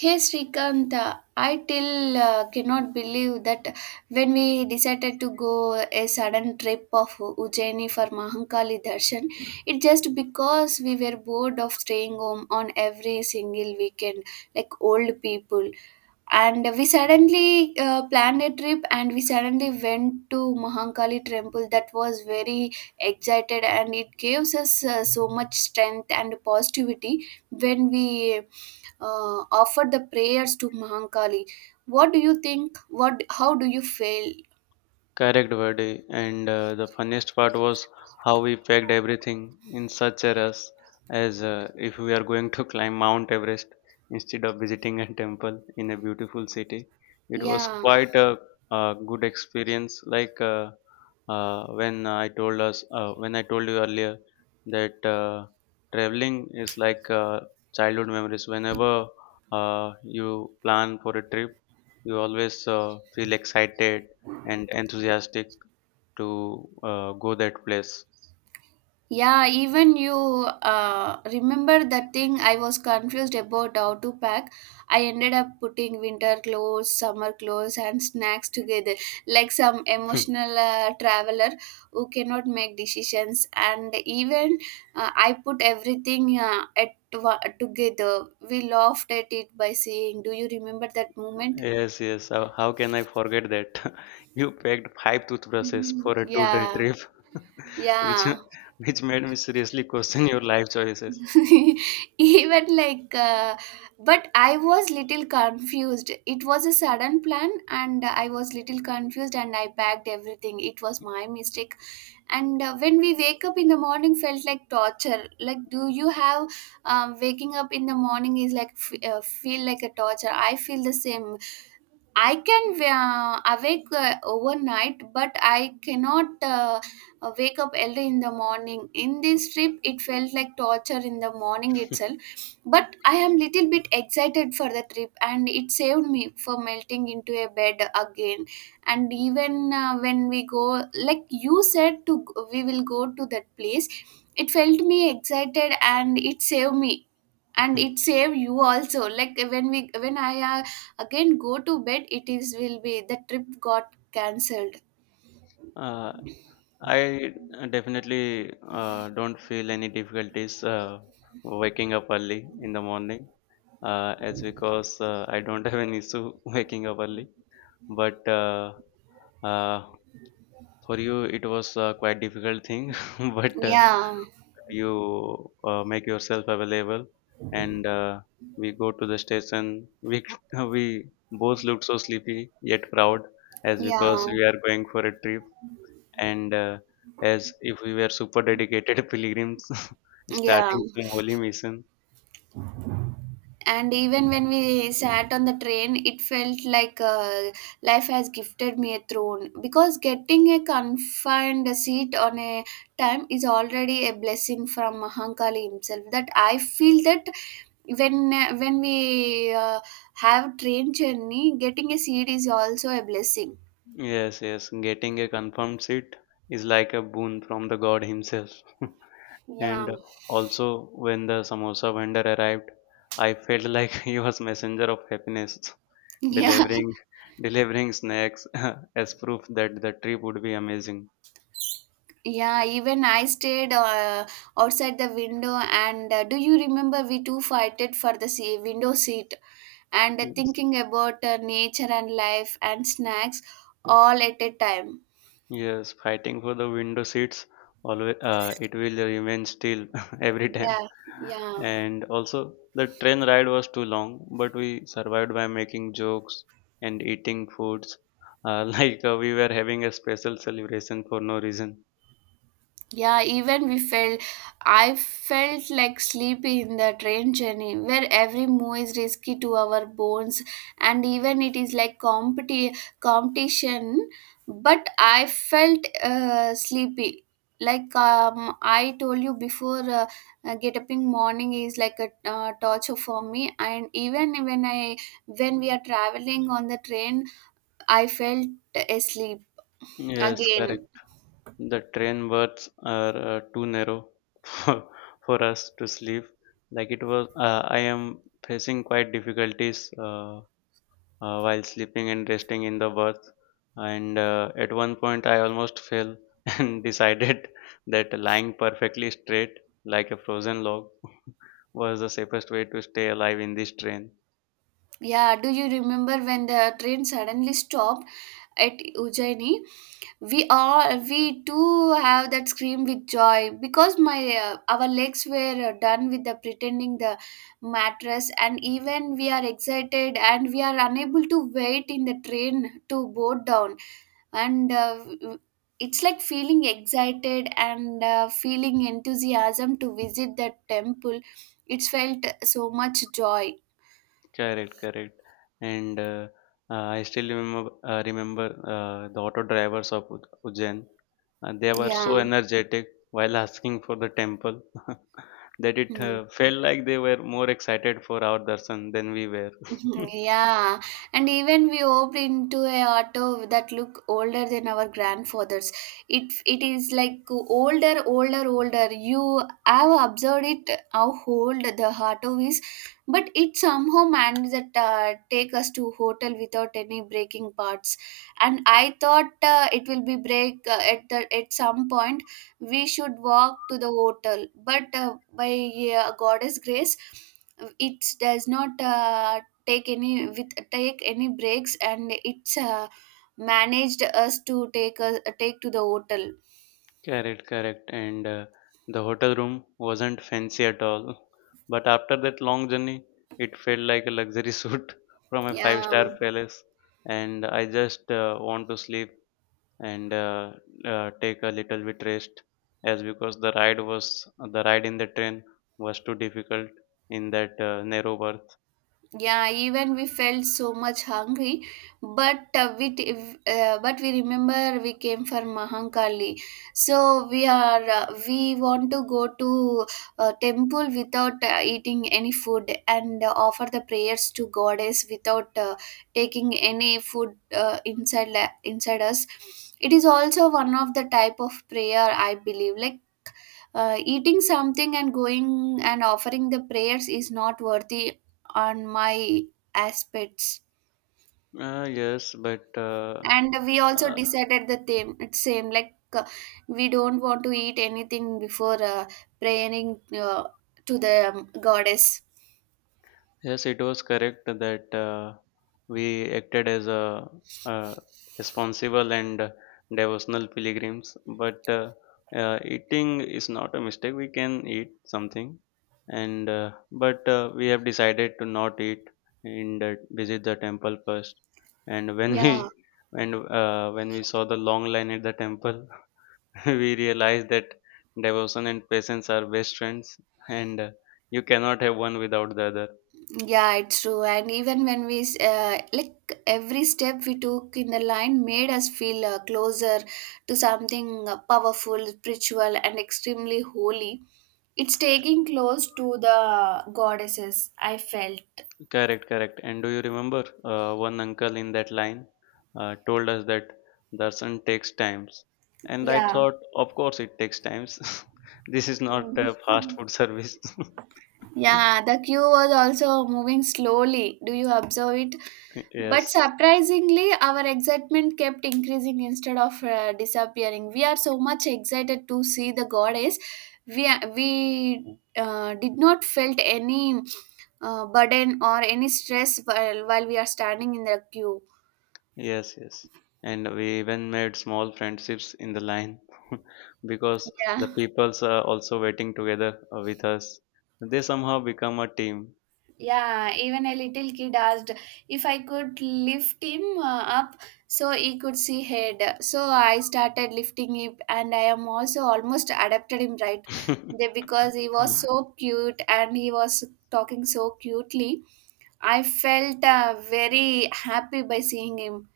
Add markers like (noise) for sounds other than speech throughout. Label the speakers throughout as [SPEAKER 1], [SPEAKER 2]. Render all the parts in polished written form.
[SPEAKER 1] Hey Srikant, I till cannot believe that when we decided to go a sudden trip of Ujjaini for Mahankali Darshan, it just because we were bored of staying home on every single weekend like old people, and we suddenly planned a trip and we suddenly went to Mahankali temple. That was very excited, and it gives us so much strength and positivity when we offer the prayers to Mahankali. What do you think, what how do you feel?
[SPEAKER 2] Correct, Verdi. And the funniest part was how we packed everything in such a rush, as if we are going to (laughs) climb Mount Everest instead of visiting a temple in a beautiful city. It was
[SPEAKER 1] Yeah.
[SPEAKER 2] quite a good experience. Like when I when I told you earlier that traveling is like childhood memories. Whenever you plan for a trip, you always feel excited and enthusiastic to go that place.
[SPEAKER 1] Yeah, even you remember that thing, I was confused about how to pack. I ended up putting winter clothes, summer clothes, and snacks together, like some
[SPEAKER 2] (laughs)
[SPEAKER 1] emotional traveler who cannot make decisions. And even I put everything at together. We laughed at it by saying, "Do you remember that moment?"
[SPEAKER 2] Yes, yes. How can I forget that? (laughs) You packed five toothbrushes for a 2-day
[SPEAKER 1] Yeah,
[SPEAKER 2] trip, (laughs) which
[SPEAKER 1] yeah.
[SPEAKER 2] which made me seriously question your life choices.
[SPEAKER 1] (laughs) Even like but I was little confused, it was a sudden plan and I was little confused and I packed everything, it was my mistake. And when we wake up in the morning felt like torture, like do you have waking up in the morning is like feel like a torture, I feel the same. I can awake overnight, but I cannot wake up early in the morning. In this trip, it felt like torture in the morning itself. But I am little bit excited for the trip, and it saved me for melting into a bed again. And even when we go, like you said, to we will go to that place. It felt me excited, and it saved me, and it
[SPEAKER 2] (laughs)
[SPEAKER 1] saved you also. Like when we when I. Again go to bed, it is will be the trip got cancelled.
[SPEAKER 2] Uh, I definitely don't feel any difficulties waking up early in the morning, as because I don't (laughs) have an issue (laughs) waking up early. But uh, for you, it was quite difficult thing, (laughs) but
[SPEAKER 1] Yeah.
[SPEAKER 2] you make yourself available, and we go to the station. We (laughs) we both looked so sleepy yet proud, as
[SPEAKER 1] Yeah,
[SPEAKER 2] because we are going for a trip, and as if we were super dedicated (laughs) pilgrims (laughs)
[SPEAKER 1] yeah,
[SPEAKER 2] starting some holy mission.
[SPEAKER 1] and even when we sat on the train, it felt like life has gifted me a throne, because getting a confined seat on a time is already a blessing from Mahankali himself. That I feel that when we have train journey, getting a seat is also a blessing.
[SPEAKER 2] Yes, yes, getting a confirmed seat is like a boon from the God Himself. (laughs)
[SPEAKER 1] Yeah.
[SPEAKER 2] And also, when the samosa vendor arrived, I felt like (laughs) he was messenger of happiness,
[SPEAKER 1] (laughs) Yeah.
[SPEAKER 2] delivering delivering snacks (laughs) as proof that the trip would be amazing.
[SPEAKER 1] Yeah, even I stayed outside the window, and do you remember we two fighted for the window seat, and
[SPEAKER 2] Yes,
[SPEAKER 1] thinking about nature and life and snacks all at a time?
[SPEAKER 2] yes, fighting for the window seats. Always, it will remain still (laughs) every time.
[SPEAKER 1] Yeah, yeah.
[SPEAKER 2] And also, the train ride was too long, but we survived by making jokes and eating foods, (laughs) like we were having a special celebration for no reason.
[SPEAKER 1] Yeah, even we felt, I felt like sleepy in the train journey where every move is risky to our bones, and even it is like competition. But I felt sleepy. Like I told you before, get up in morning is like a torture for me. And even when I when we are traveling on the train, I felt asleep
[SPEAKER 2] Yes,
[SPEAKER 1] again.
[SPEAKER 2] correct. The train berths are too narrow (laughs) for, for us to sleep. Like I am facing quite difficulties while sleeping and resting in the berth. And at one point, I almost fell (laughs) and decided that lying perfectly straight, like a frozen log, (laughs) was the safest way to stay alive in this train.
[SPEAKER 1] Yeah, do you remember when the train suddenly stopped at Ujjaini? We all, we too have that scream with joy, because my our legs were done with the pretending the mattress, and even we are excited and we are unable to wait in the train to board down, and it's like feeling excited and feeling enthusiasm to visit that temple. It's felt so much joy.
[SPEAKER 2] Correct, correct. And I still remember the auto drivers of Ujjain. They were so
[SPEAKER 1] Yeah.
[SPEAKER 2] energetic while asking for the temple (laughs) that it
[SPEAKER 1] Hmm.
[SPEAKER 2] felt like they were more excited for our darshan than we were.
[SPEAKER 1] (laughs) Mhm.
[SPEAKER 2] (laughs)
[SPEAKER 1] Yeah, and even we hopped into a auto that look older than our grandfathers. It is like older, older, older. You have observed it how old the auto is, but it somehow managed that take us to hotel without any breaking parts. And I thought it will be break at the at some point. We should walk to the hotel, but by Goddess grace, it does not take any with take any breaks, and it's managed us to take a take to the hotel.
[SPEAKER 2] Correct, correct. And the hotel room wasn't fancy at all. But after that long journey, it felt like a luxury (laughs) suite from a
[SPEAKER 1] Yeah.
[SPEAKER 2] 5-star palace. And I just want to sleep and take a little bit rest as because the ride in the train was too difficult in that narrow berth
[SPEAKER 1] Yeah, even we felt so much hungry, but but we remember we came for Mahankali, so we are we want to go to temple without eating any food, and offer the prayers to goddess without taking any food inside us. It is also one of the type of prayer I believe, like eating something and going and offering the prayers is not worthy on my aspects.
[SPEAKER 2] uh, Yes, but
[SPEAKER 1] And we also
[SPEAKER 2] uh,
[SPEAKER 1] decided the same, same like we don't want to eat anything before praying to the goddess.
[SPEAKER 2] yes, it was correct that we acted as a, uh responsible and devotional pilgrims. But eating is not a mistake. We can eat something, and but we have decided to not eat in the visit the temple first. And when
[SPEAKER 1] Yeah.
[SPEAKER 2] we and when we saw the long line at the temple, (laughs) we realized that devotion and patience are best friends, and you cannot have one without the other.
[SPEAKER 1] Yeah, it's true. And even when we, like, every step we took in the line made us feel closer to something powerful, spiritual, and extremely holy. It's taking close to the goddesses, I felt.
[SPEAKER 2] Correct, correct. And do you remember one uncle in that line told us that darshan takes times, and I
[SPEAKER 1] Yeah.
[SPEAKER 2] thought, of course, it takes times. (laughs) This is not a fast food service.
[SPEAKER 1] Yeah, the queue was also moving slowly. Do you observe it?
[SPEAKER 2] (laughs)
[SPEAKER 1] But
[SPEAKER 2] Yes,
[SPEAKER 1] surprisingly, our excitement kept increasing instead of disappearing. We are so much excited to see the goddess. We we did not felt any burden or any stress while we are standing in the queue.
[SPEAKER 2] yes, yes. And we even made small friendships in the line (laughs) because
[SPEAKER 1] Yeah.
[SPEAKER 2] the peoples are also waiting together with us. They somehow become a team.
[SPEAKER 1] Yeah, even a little kid asked if I could lift him up so he could see head. So I started lifting him, and I am also almost adopted him right there, because he was
[SPEAKER 2] (laughs)
[SPEAKER 1] so cute and he was talking so cutely. I felt very happy by seeing him.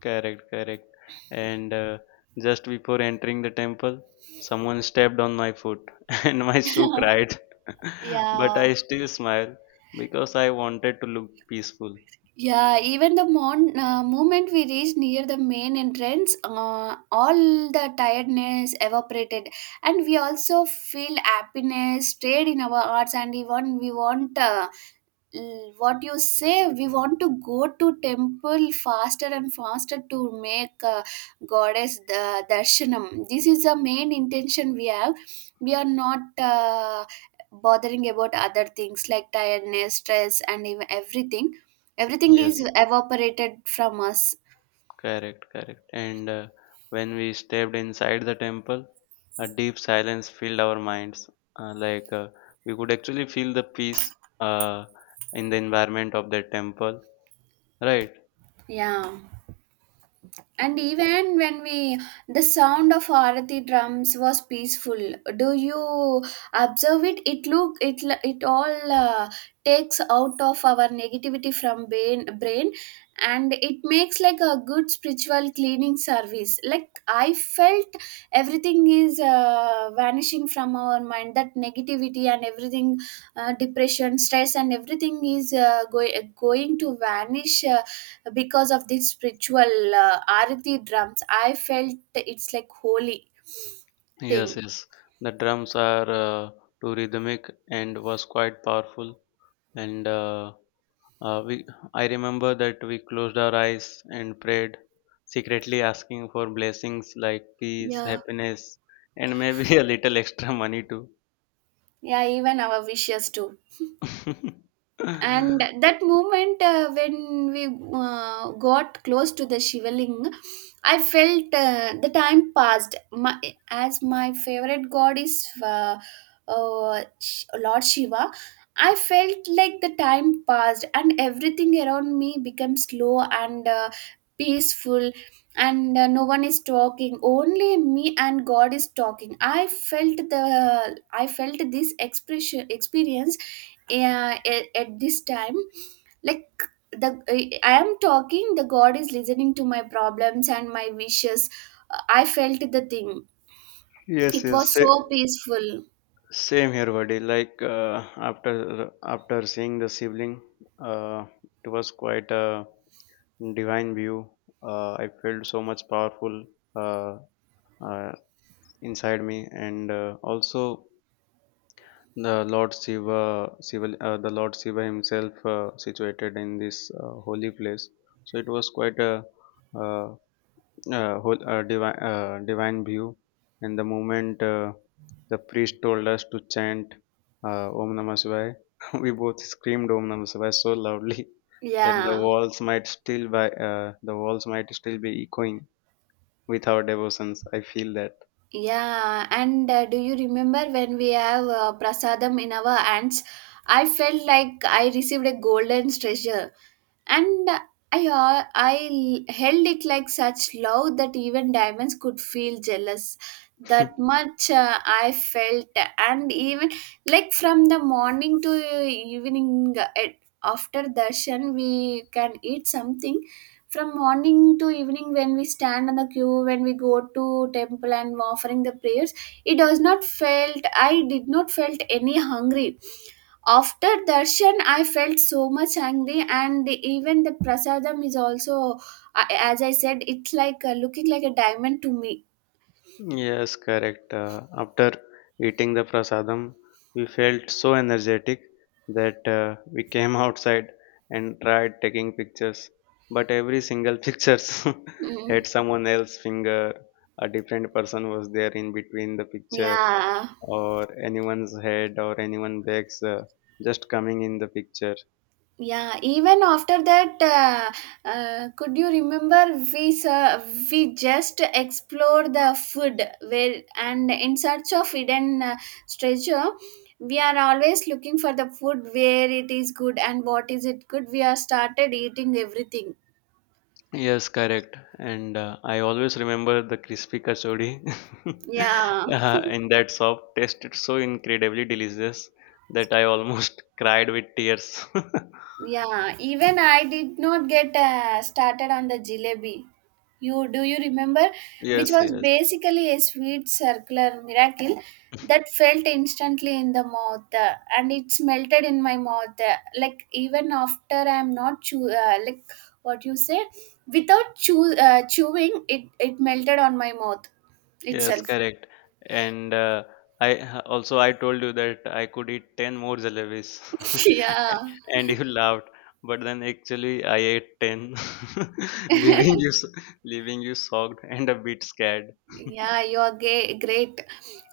[SPEAKER 2] Correct, correct. And just before entering the temple, someone stepped on my foot (laughs) and my shoe
[SPEAKER 1] (laughs)
[SPEAKER 2] cried. (laughs) But
[SPEAKER 1] Yeah.
[SPEAKER 2] I still smiled because I wanted to look peaceful.
[SPEAKER 1] Yeah, even the moment we reached near the main entrance, all the tiredness evaporated, and we also feel happiness, stayed in our hearts, and even we want what you say, we want to go to temple faster and faster to make goddess the darshanam. This is the main intention we have, we are not bothering about other things like tiredness, stress, and even everything, everything is
[SPEAKER 2] Yes,
[SPEAKER 1] evaporated from us.
[SPEAKER 2] correct, correct. And when we stepped inside the temple, a deep silence filled our minds. Like we could actually feel the peace uh, in the environment of the temple, right?
[SPEAKER 1] Yeah. And even when we, the sound of Arati drums was peaceful. Do you observe it? It look it it all takes out of our negativity from brain, and it makes like a good spiritual cleaning service. Like I felt everything is vanishing from our mind. That negativity and everything, depression, stress, and everything is going going to vanish. Because of this spiritual Arati drums, I felt it's like holy thing.
[SPEAKER 2] Yes, yes. The drums are too rhythmic and was quite powerful. And uh, we, I remember that we closed our eyes and prayed, secretly asking for blessings like peace,
[SPEAKER 1] Yeah.
[SPEAKER 2] happiness, and maybe (laughs) a little extra money too.
[SPEAKER 1] Yeah, even our wishes too.
[SPEAKER 2] (laughs)
[SPEAKER 1] And that moment when we got close to the shivaling, I felt the time passed my, as my favorite god is uh, Lord Shiva. I felt like the time passed and everything around me became slow and peaceful, and no one is talking, only me and god is talking. I felt the I felt this expression experience at this time, like the I am talking, the god is listening to my problems and my wishes. I felt the thing.
[SPEAKER 2] Yes,
[SPEAKER 1] It
[SPEAKER 2] yes.
[SPEAKER 1] was so peaceful.
[SPEAKER 2] Same here, buddy. Like after seeing the sibling, uh, it was quite a divine view. I felt so much powerful uh, uh, inside me, and also the Lord Shiva himself situated in this holy place. So it was quite a uh, whole divine view, and the moment the priest told us to chant om namah shivaya, (laughs) we both screamed om namah shivaya so loudly (laughs) that
[SPEAKER 1] Yeah.
[SPEAKER 2] the walls might still be echoing with our devotions I feel that
[SPEAKER 1] Yeah, and do you remember when we have prasadam in our hands, I felt like I received a golden treasure. And I held it like such love that even diamonds could feel jealous. That
[SPEAKER 2] (laughs)
[SPEAKER 1] much I felt, and even like from the morning to evening, after darshan, we can eat something. From morning to evening, when we stand on the queue, when we go to temple and offering the prayers, it does not felt. I did not felt any hungry. After darshan, I felt so much hungry, and even the prasadam is also, I as I said, it's like looking like a diamond to me.
[SPEAKER 2] Yes, correct. After eating the prasadam, we felt so energetic that we came (laughs) outside and tried taking pictures. But every single (laughs) pictures
[SPEAKER 1] Mm.
[SPEAKER 2] had someone else's finger. A different person was there in between the picture,
[SPEAKER 1] Yeah,
[SPEAKER 2] or anyone's head, or anyone bags just coming in the picture.
[SPEAKER 1] yeah. Even after that, could you remember we sir, we just explored the food where and in search of hidden treasure. We are always looking for the food, where it is good and what is it good. We are started eating everything.
[SPEAKER 2] Yes, correct. And I always remember the crispy kachori
[SPEAKER 1] Yeah.
[SPEAKER 2] (laughs) in that shop tasted so incredibly delicious that I almost (laughs) cried with tears. (laughs)
[SPEAKER 1] Yeah, even I did not get started on the jalebi. You do you remember, which
[SPEAKER 2] Yes,
[SPEAKER 1] was
[SPEAKER 2] yes.
[SPEAKER 1] basically a sweet circular miracle that felt instantly in the mouth, and it's melted in my mouth. Like even after I'm not chew, like what you say, without chew, chewing, it melted on my mouth
[SPEAKER 2] Yes,
[SPEAKER 1] itself.
[SPEAKER 2] correct. And also I told you that I could eat 10 more jalebis (laughs)
[SPEAKER 1] (laughs) Yeah.
[SPEAKER 2] and you laughed. But then actually I ate 10, (laughs) leaving
[SPEAKER 1] (laughs)
[SPEAKER 2] you s- leaving you shocked and a bit scared.
[SPEAKER 1] Yeah, you are gay, great.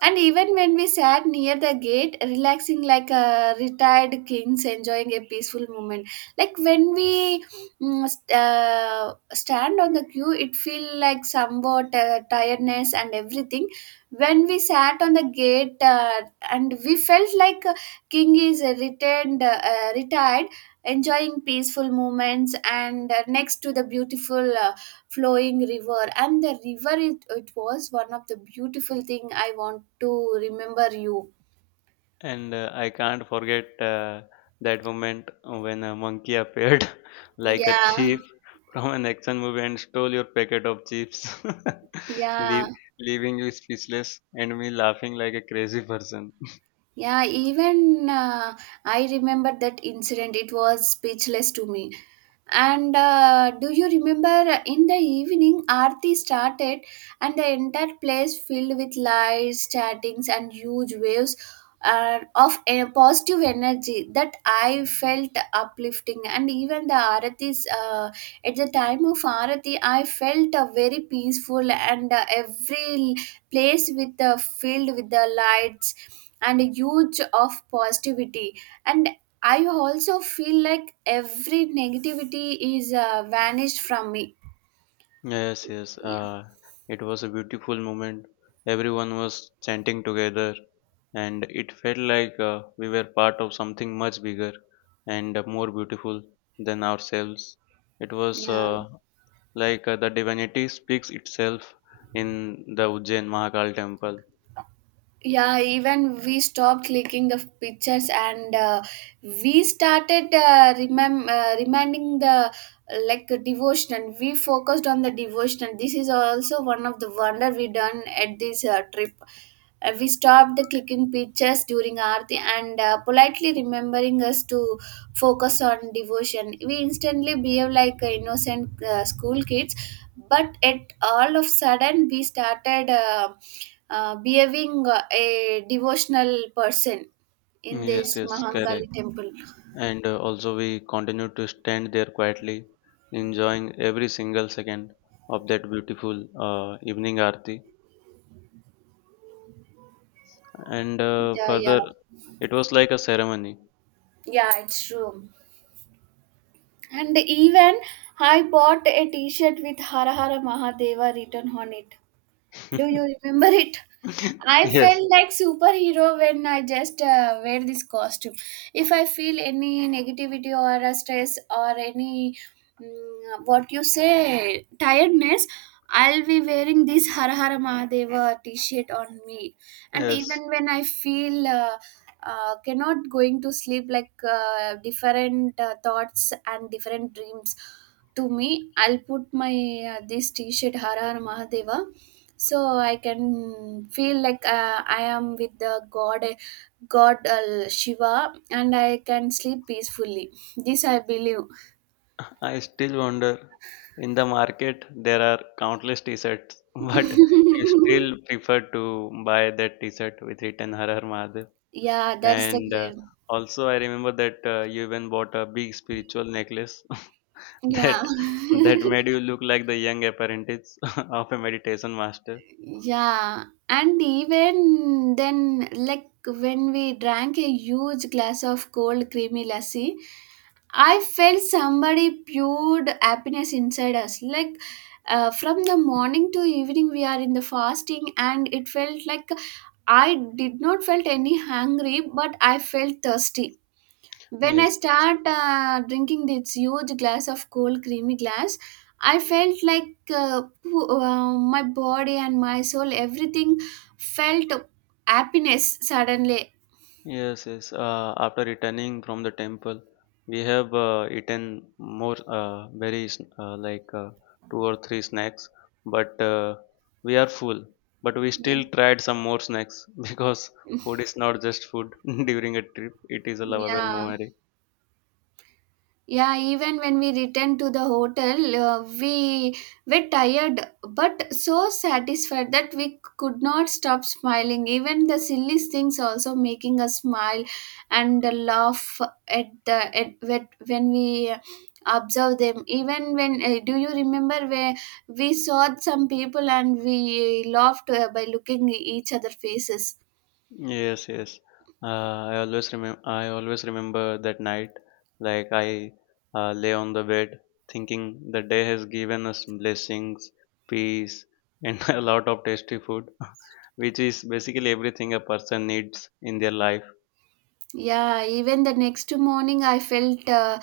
[SPEAKER 1] And even when we sat near the gate, relaxing like a retired kings, enjoying a peaceful moment. Like when we stand on the queue, it feel like somewhat tiredness and everything. When we sat on the gate, and we felt like king is returned, retired, enjoying peaceful moments, and next to the beautiful. Flowing river. And the river it was one of the beautiful thing I want to remember you.
[SPEAKER 2] And I can't forget that moment when a monkey appeared (laughs) like a
[SPEAKER 1] yeah
[SPEAKER 2] thief from an action movie and stole your packet of chips, (laughs)
[SPEAKER 1] yeah
[SPEAKER 2] leave, leaving you speechless and me laughing like a crazy person.
[SPEAKER 1] yeah even I remember that incident. It was speechless to me. And do you remember in the evening aarti started and the entire place filled with lights, chatings and huge waves of a positive energy that I felt uplifting. And even the aarti's at the time of Arati, I felt very peaceful, and every place with the filled with the lights and a huge of positivity. And I also feel like every negativity is vanished from me.
[SPEAKER 2] Yes, yes,
[SPEAKER 1] Yeah,
[SPEAKER 2] it was a beautiful moment. Everyone was chanting together, and it felt like we were part of something much bigger and more beautiful than ourselves. It was
[SPEAKER 1] yeah.
[SPEAKER 2] like the divinity speaks itself in the Ujjain Mahakal temple.
[SPEAKER 1] Yeah. even We stopped clicking the pictures and we started reminding the like devotion. We focused on the devotion. This is also one of the wonder we done at this trip. We stopped the clicking pictures during aarti and politely remembering us to focus on devotion. We instantly behave like innocent school kids, but it all of sudden we started behaving a devotional person in
[SPEAKER 2] Yes,
[SPEAKER 1] this
[SPEAKER 2] yes,
[SPEAKER 1] mahankali
[SPEAKER 2] correct.
[SPEAKER 1] temple.
[SPEAKER 2] And also, we continue to stand there quietly, enjoying every single second of that beautiful evening aarti. And
[SPEAKER 1] yeah yeah
[SPEAKER 2] further, it was like a ceremony.
[SPEAKER 1] yeah it's true. And even I bought a t-shirt with hara hara mahadeva written on it. Do you
[SPEAKER 2] (laughs)
[SPEAKER 1] remember it? I
[SPEAKER 2] Yes,
[SPEAKER 1] felt like superhero when I just wear this costume. If I feel any negativity or a stress or any what you say tiredness, I'll be wearing this Har Har Mahadeva T-shirt on me. And
[SPEAKER 2] yes.
[SPEAKER 1] even when I feel cannot going to sleep, like different thoughts and different dreams to me, I'll put my this T-shirt Har Har Mahadeva so I can feel like I am with the god, shiva, and I can sleep peacefully. This I believe.
[SPEAKER 2] I still wonder. In the market, there are countless T-shirts, (laughs) but you
[SPEAKER 1] (laughs)
[SPEAKER 2] still prefer to buy that T-shirt with written Har Har Mahadev.
[SPEAKER 1] Yeah, that's the
[SPEAKER 2] And
[SPEAKER 1] great.
[SPEAKER 2] also, I remember that you even bought a big spiritual necklace (laughs)
[SPEAKER 1] yeah
[SPEAKER 2] that that
[SPEAKER 1] (laughs)
[SPEAKER 2] made you look like the young apprentice (laughs) of a meditation master.
[SPEAKER 1] Yeah, and even then, like when we drank a huge glass of cold creamy lassi, I felt somebody poured happiness inside us. Like from the morning to evening, we are in the fasting, and it felt like I did not felt any hungry, but I felt thirsty when I
[SPEAKER 2] Yes, yes,
[SPEAKER 1] start drinking this huge glass of cold creamy glass. I felt like my body and my soul, everything felt happiness suddenly.
[SPEAKER 2] yes, yes. After returning from the temple, we have eaten more like two or three snacks, but we are full. But we
[SPEAKER 1] yeah
[SPEAKER 2] still tried some more snacks (laughs) because food is not just food (laughs) during a trip; it is a lovable
[SPEAKER 1] yeah
[SPEAKER 2] memory.
[SPEAKER 1] Yeah, even when we returned to the hotel, we were tired but so satisfied that we could not stop smiling. Even the silly things also making us smile and laugh when we observe them. Even when do you remember where we saw some people and we laughed by looking each other faces?
[SPEAKER 2] Yes, yes. I always remember. I always remember that night. Like I lay on the bed, thinking the day has given us blessings, peace, and (laughs) a lot of tasty food, (laughs) which is basically everything a person needs in their life.
[SPEAKER 1] Yeah, even the next morning, I felt uh,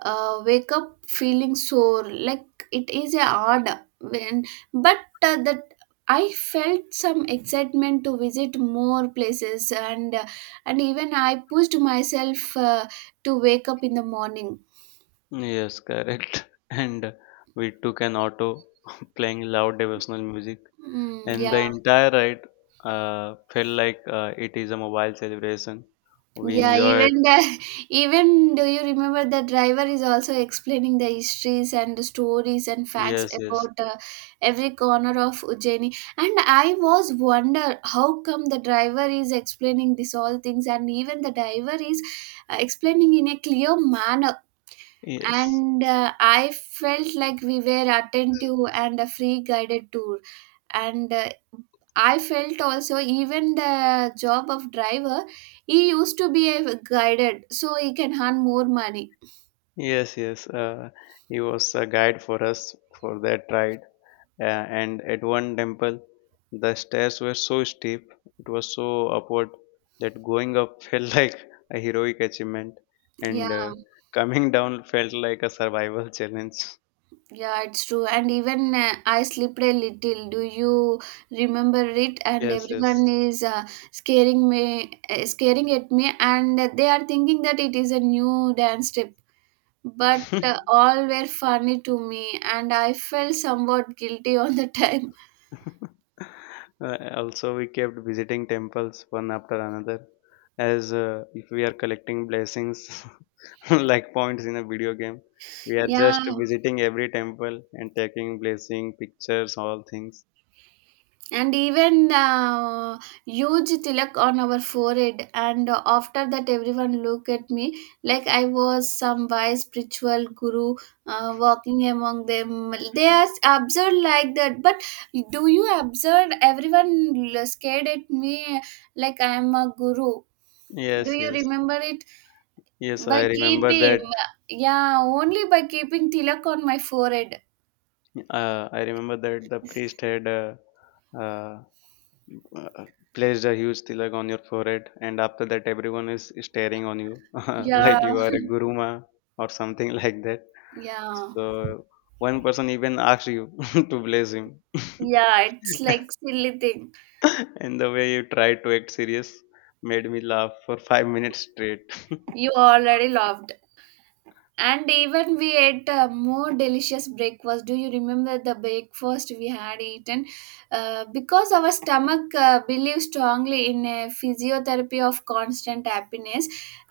[SPEAKER 1] uh, wake up feeling sore. Like it is a odd when, but that I felt some excitement to visit more places, and and even I pushed myself to wake up in the morning.
[SPEAKER 2] Yes, correct. (laughs) And we took an auto, (laughs) playing loud devotional music,
[SPEAKER 1] Mm,
[SPEAKER 2] and the
[SPEAKER 1] yeah.
[SPEAKER 2] entire ride felt like it is a mobile celebration. We
[SPEAKER 1] Yeah,
[SPEAKER 2] enjoyed.
[SPEAKER 1] even the (laughs) even do you remember the driver is also explaining the histories and the stories and facts
[SPEAKER 2] Yes, yes,
[SPEAKER 1] about every corner of Ujjaini. And I was wonder how come the driver is explaining this all things, and even the driver is explaining in a clear manner.
[SPEAKER 2] yes.
[SPEAKER 1] And I felt like we were attentive and a free guided tour. And I felt also even the job of driver, he used to be a guided, so he can earn more money.
[SPEAKER 2] Yes, yes. He was a guide for us for that ride. And at one temple, the stairs were so steep, it was so upward that going up (laughs) felt like a heroic achievement,
[SPEAKER 1] Yeah,
[SPEAKER 2] and coming down felt like a survival challenge.
[SPEAKER 1] yeah, it's true. And even I slipped a little. Do you remember it? And
[SPEAKER 2] Yes,
[SPEAKER 1] everyone
[SPEAKER 2] yes.
[SPEAKER 1] is scaring at me, and they are thinking that it is a new dance step. But
[SPEAKER 2] (laughs)
[SPEAKER 1] all were funny to me, and I felt somewhat guilty (laughs) all the time. (laughs)
[SPEAKER 2] Also, we kept visiting temples one after another, as if we are collecting blessings (laughs) (laughs) like points in a video game. We are
[SPEAKER 1] Yeah,
[SPEAKER 2] just visiting every temple and taking blessing pictures, all things.
[SPEAKER 1] and even huge tilak on our forehead. And after that, everyone look at me like I was some wise spiritual guru walking among them. They are absurd like that. But do you observe everyone scared at me like I am a guru? Do
[SPEAKER 2] Yes,
[SPEAKER 1] you
[SPEAKER 2] yes,
[SPEAKER 1] remember it?
[SPEAKER 2] yes.
[SPEAKER 1] By
[SPEAKER 2] I remember
[SPEAKER 1] keeping,
[SPEAKER 2] that.
[SPEAKER 1] yeah, Only by keeping tilak on my forehead.
[SPEAKER 2] I remember that the priest had uh, uh, placed a huge tilak on your forehead, and after that, everyone is staring on you (laughs)
[SPEAKER 1] Yeah,
[SPEAKER 2] like you are a guruma or something (laughs) like that.
[SPEAKER 1] yeah,
[SPEAKER 2] So one person even asked you (laughs) to bless him.
[SPEAKER 1] yeah. It's like
[SPEAKER 2] (laughs)
[SPEAKER 1] silly thing.
[SPEAKER 2] (laughs) And the way you tried to act serious made me laugh for 5 minutes straight.
[SPEAKER 1] You already loved. And even we ate a more delicious breakfast. Do you remember the breakfast we had eaten? Because our stomach believes strongly in a physiotherapy of constant happiness.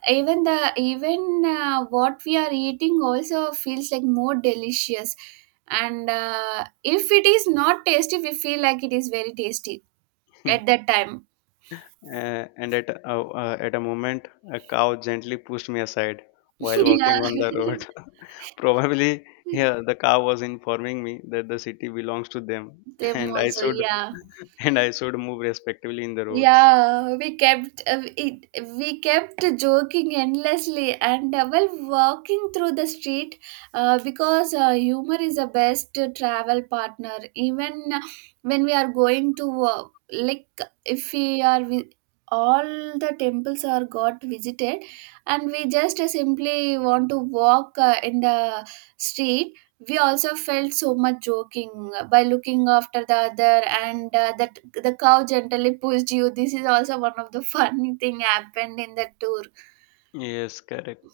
[SPEAKER 1] Even the even what we are eating also feels like more delicious. And if it is not tasty, we feel like it is very tasty at
[SPEAKER 2] (laughs)
[SPEAKER 1] that time.
[SPEAKER 2] And at a moment, a cow gently pushed me aside
[SPEAKER 1] (laughs)
[SPEAKER 2] while
[SPEAKER 1] yeah,
[SPEAKER 2] walking on the road. (laughs) Probably, yeah, the
[SPEAKER 1] (laughs)
[SPEAKER 2] cow was informing me that the city belongs to them, (laughs)
[SPEAKER 1] them
[SPEAKER 2] and I
[SPEAKER 1] also.
[SPEAKER 2] should
[SPEAKER 1] Yeah.
[SPEAKER 2] (laughs) and I should move respectively in the roads.
[SPEAKER 1] Yeah, we kept uh, it, we kept joking endlessly and while walking through the street, because humor is the best travel partner. Even when we are going to like if we are with all the temples are got visited and we just simply want to walk in the street, we also felt so much joking by looking after the other, and that the cow gently pushed you. This is also one of the (laughs) funny thing happened in the tour.
[SPEAKER 2] Yes, correct.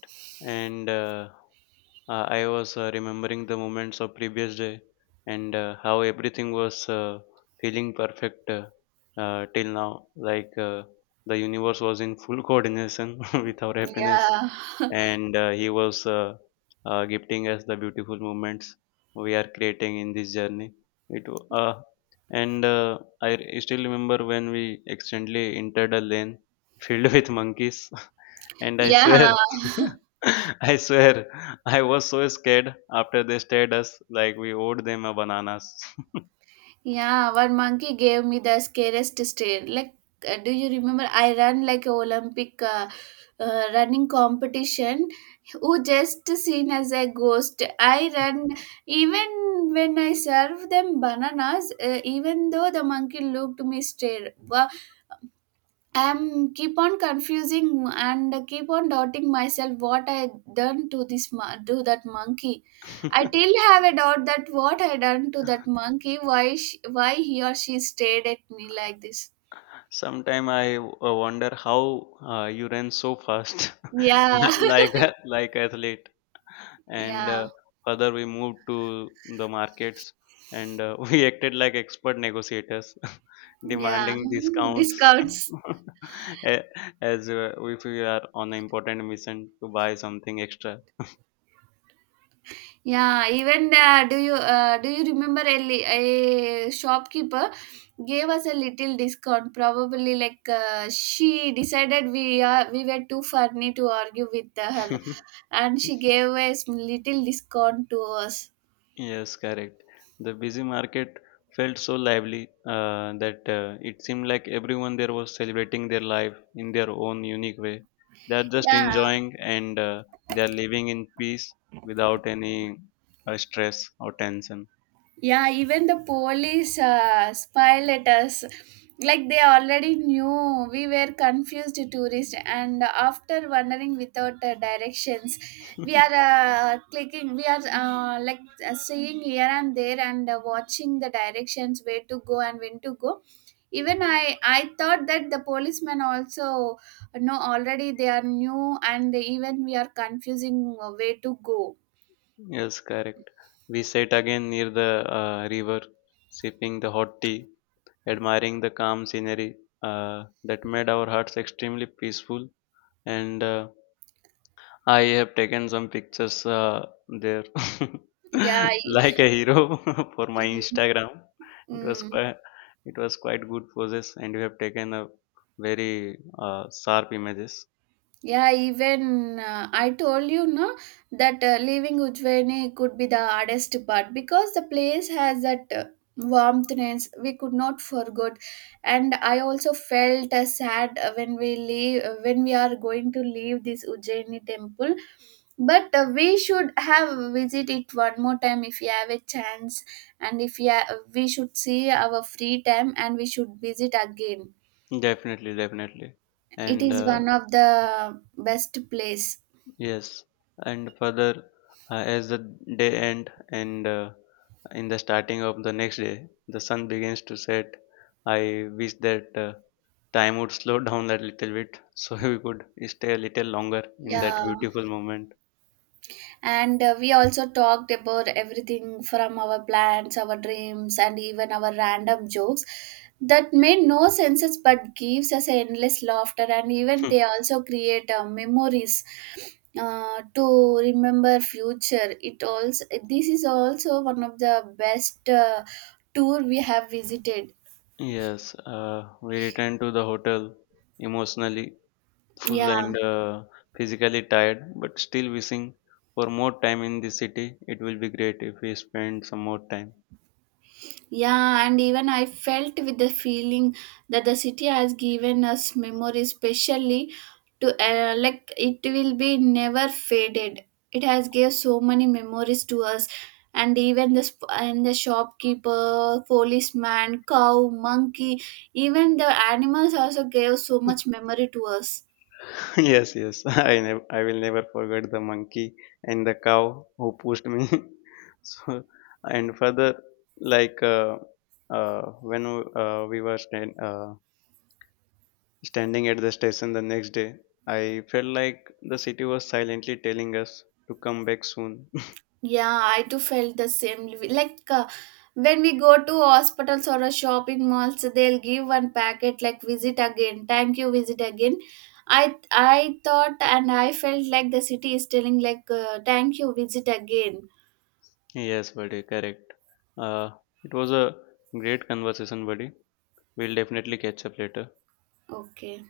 [SPEAKER 2] And I was remembering the moments of previous day and how everything was feeling perfect till now. Like the universe was in full coordination (laughs) with our happiness,
[SPEAKER 1] yeah
[SPEAKER 2] and He was gifting us the beautiful moments we are creating in this journey. It wa- uh, and I still remember when we accidentally entered a lane filled with monkeys. (laughs) And I swear,
[SPEAKER 1] yeah (laughs)
[SPEAKER 2] (laughs) I swear, I was so scared after they stared us like we owed them a bananas.
[SPEAKER 1] yeah One monkey gave me the scariest stare. Like do you remember I ran like a olympic running competition, who just seen as a ghost. I ran even when I served them bananas. Even though the monkey looked me straight, I'm keep on confusing and keep on doubting myself what I done to to that monkey. I
[SPEAKER 2] (laughs)
[SPEAKER 1] still have a doubt that what I done to that monkey. Why he or she stared at me like this?
[SPEAKER 2] Sometime I wonder how you ran so fast,
[SPEAKER 1] Yeah,
[SPEAKER 2] (laughs)
[SPEAKER 1] (laughs)
[SPEAKER 2] like athlete. And
[SPEAKER 1] yeah,
[SPEAKER 2] further, we moved to the markets, and (laughs) we acted like expert negotiators, (laughs)
[SPEAKER 1] yeah.
[SPEAKER 2] demanding discounts
[SPEAKER 1] Discounts.
[SPEAKER 2] (laughs) a- as if we are on an important mission to buy something extra.
[SPEAKER 1] Yeah, even do you remember a shopkeeper gave us a little discount? Probably like she decided we were too funny to argue with her,
[SPEAKER 2] (laughs)
[SPEAKER 1] and she gave us little discount to us.
[SPEAKER 2] Yes, correct. The busy market felt so lively that it seemed like everyone there was celebrating their life in their own unique way. They are just
[SPEAKER 1] Yeah.
[SPEAKER 2] enjoying and they are living in peace without any stress or tension. (laughs)
[SPEAKER 1] Yeah, even the police smiled at us. Like they already knew we were confused tourists, and after wandering without directions, we are clicking, we are like seeing here and there and watching the directions where to go and when to go. Even I thought that the policemen also know already they are new, and even we are confusing where to go.
[SPEAKER 2] Yes, correct. We sat again near the river, sipping the hot tea, admiring the calm scenery that made our hearts extremely peaceful. And I have taken some pictures there,
[SPEAKER 1] Yeah.
[SPEAKER 2] (laughs) like a hero (laughs) for my
[SPEAKER 1] Mm,
[SPEAKER 2] Instagram. It was
[SPEAKER 1] mm.
[SPEAKER 2] quite, it was quite good poses, and you have taken a very sharp images.
[SPEAKER 1] Yeah, even I told you no that leaving Ujjaini could be the hardest part because the place has that warmthness we could not forget, and I also felt sad when we leave when we are going to leave this Ujjaini temple. But we should have visit it one more time if you have a chance, and if we should see our free time and we should visit again.
[SPEAKER 2] Definitely, definitely,
[SPEAKER 1] It
[SPEAKER 2] and
[SPEAKER 1] is one of the best place.
[SPEAKER 2] yes, and further as the day end and in the starting of the next day, the sun begins to set. I wish that. Time would slow down that little bit so (laughs) we could stay a little longer in that
[SPEAKER 1] Yeah.
[SPEAKER 2] beautiful moment.
[SPEAKER 1] And we also talked about everything from our plans, our dreams and even our random jokes that made no senses but gives us endless laughter, and even they
[SPEAKER 2] (laughs)
[SPEAKER 1] also create memories to remember future. It also, this is also one of the best tour we have visited.
[SPEAKER 2] Yes, we returned to the hotel emotionally full
[SPEAKER 1] yeah
[SPEAKER 2] and physically tired, but still wishing for more time in the city. It will be great if we spend some more time.
[SPEAKER 1] Yeah, and even I felt with the feeling that the city has given us memories, especially to like it will be never faded. It has gave so many memories to us, and even the sp- and the shopkeeper, policeman, cow, monkey, even the animals also gave so much memory to us.
[SPEAKER 2] (laughs) Yes, yes, (laughs) I will never forget the monkey and the cow who pushed me. (laughs) So and further, like uh, when uh, we were stand, uh, standing at the station the next day, I felt like the city was silently telling us to come back soon. (laughs)
[SPEAKER 1] Yeah, I too felt the same. Like when we go to hospitals or a shop in malls, they'll give one packet like visit again, thank you, visit again. I thought and I felt like the city is telling like thank you, visit again.
[SPEAKER 2] Yes, buddy, correct. Uh, it was a great conversation, buddy. We'll definitely catch up later.
[SPEAKER 1] Okay.